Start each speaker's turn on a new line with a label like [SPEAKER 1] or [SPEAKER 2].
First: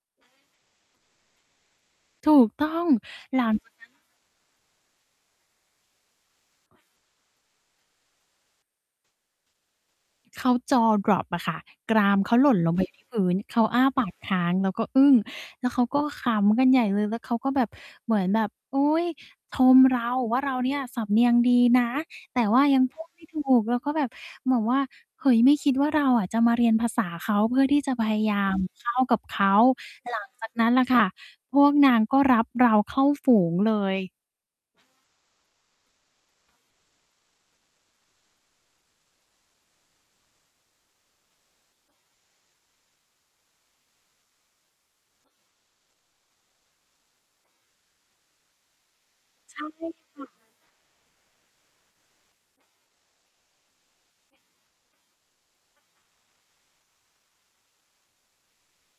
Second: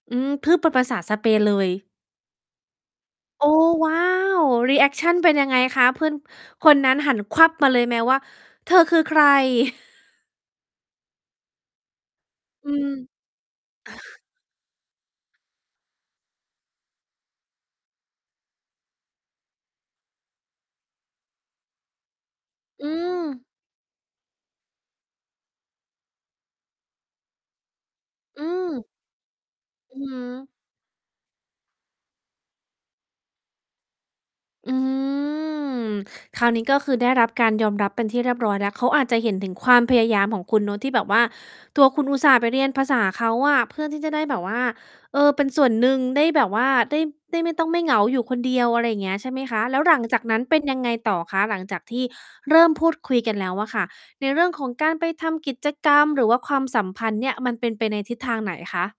[SPEAKER 1] อืม พูด เป็นภาษาสเปนเลย
[SPEAKER 2] ถูกต้อง ห
[SPEAKER 1] โ
[SPEAKER 2] ล
[SPEAKER 1] อ้
[SPEAKER 2] ัง จากนั
[SPEAKER 1] ว
[SPEAKER 2] ้น
[SPEAKER 1] ้
[SPEAKER 2] อ
[SPEAKER 1] า
[SPEAKER 2] ะนะ
[SPEAKER 1] ว! รีแอคชัน เป็นยังไงคะ เพื่อน คนนั้นหัน มาเลยไหมว่า "เธอคือใคร?"
[SPEAKER 2] เขา Jaw drop อะค่ะ กรามเขาหล่น
[SPEAKER 1] อ
[SPEAKER 2] ล
[SPEAKER 1] ื
[SPEAKER 2] ง ไปอยู
[SPEAKER 1] ม
[SPEAKER 2] ่ที่พื้น เขาอ้า ปาก ค้างแล้วก็อึ้ง แล้วเขาก็ขำกันใหญ่เลย แล้วเขาก็แบบ เหมือนแบบ อุ๊ย! ชมเราว่า เราเนี่ยสำเนียงดีนะ แต่ว่ายัง
[SPEAKER 1] อื
[SPEAKER 2] พูดไม่ ถู
[SPEAKER 1] ม
[SPEAKER 2] ก แล้วก็แบบ เหมือนว่า เฮ้ย ไม่คิดว่าเราอะจะมาเรียนภาษาเขาเพื่อที่จะ พยาย
[SPEAKER 1] อ
[SPEAKER 2] า
[SPEAKER 1] ื
[SPEAKER 2] ม เ
[SPEAKER 1] ม
[SPEAKER 2] ข้ากับเขา
[SPEAKER 1] อือฮ
[SPEAKER 2] หลังจ
[SPEAKER 1] ึ
[SPEAKER 2] าก นั้นล่ะค่ะ พวกนางก็รับเราเข้าฝูงเลย
[SPEAKER 1] อืม คราวนี้ก็คือได้รับการยอมรับเป็นที่เรียบร้อยแล้ว เขาอาจจะเห็นถึงความพยายามของคุณเนาะที่แบบว่า ตัวคุณอุตส่าห์ไปเรียนภาษาเขาอะ เพื่อที่จะได้แบบว่า เออ เป็นส่วนหนึ่งได้แบบว่า ได้ ได้ไม่ต้องไม่เหงาอยู่คนเดียว อะไรอย่างเงี้ย ใช่ไหม
[SPEAKER 2] ใ
[SPEAKER 1] ค
[SPEAKER 2] ช
[SPEAKER 1] ะ
[SPEAKER 2] ่
[SPEAKER 1] แล้
[SPEAKER 2] ค
[SPEAKER 1] ว
[SPEAKER 2] ่
[SPEAKER 1] หลังจากนั้นเป็น
[SPEAKER 2] ะ
[SPEAKER 1] ยังไงต่อคะ หลังจากที่เริ่มพูดคุยกันแล้วอะค่ะ ในเรื่องของการไปทำกิจกรรม หรือว่าความสัมพันธ์เนี่ย มันเป็นไปในทิศทางไหนคะ?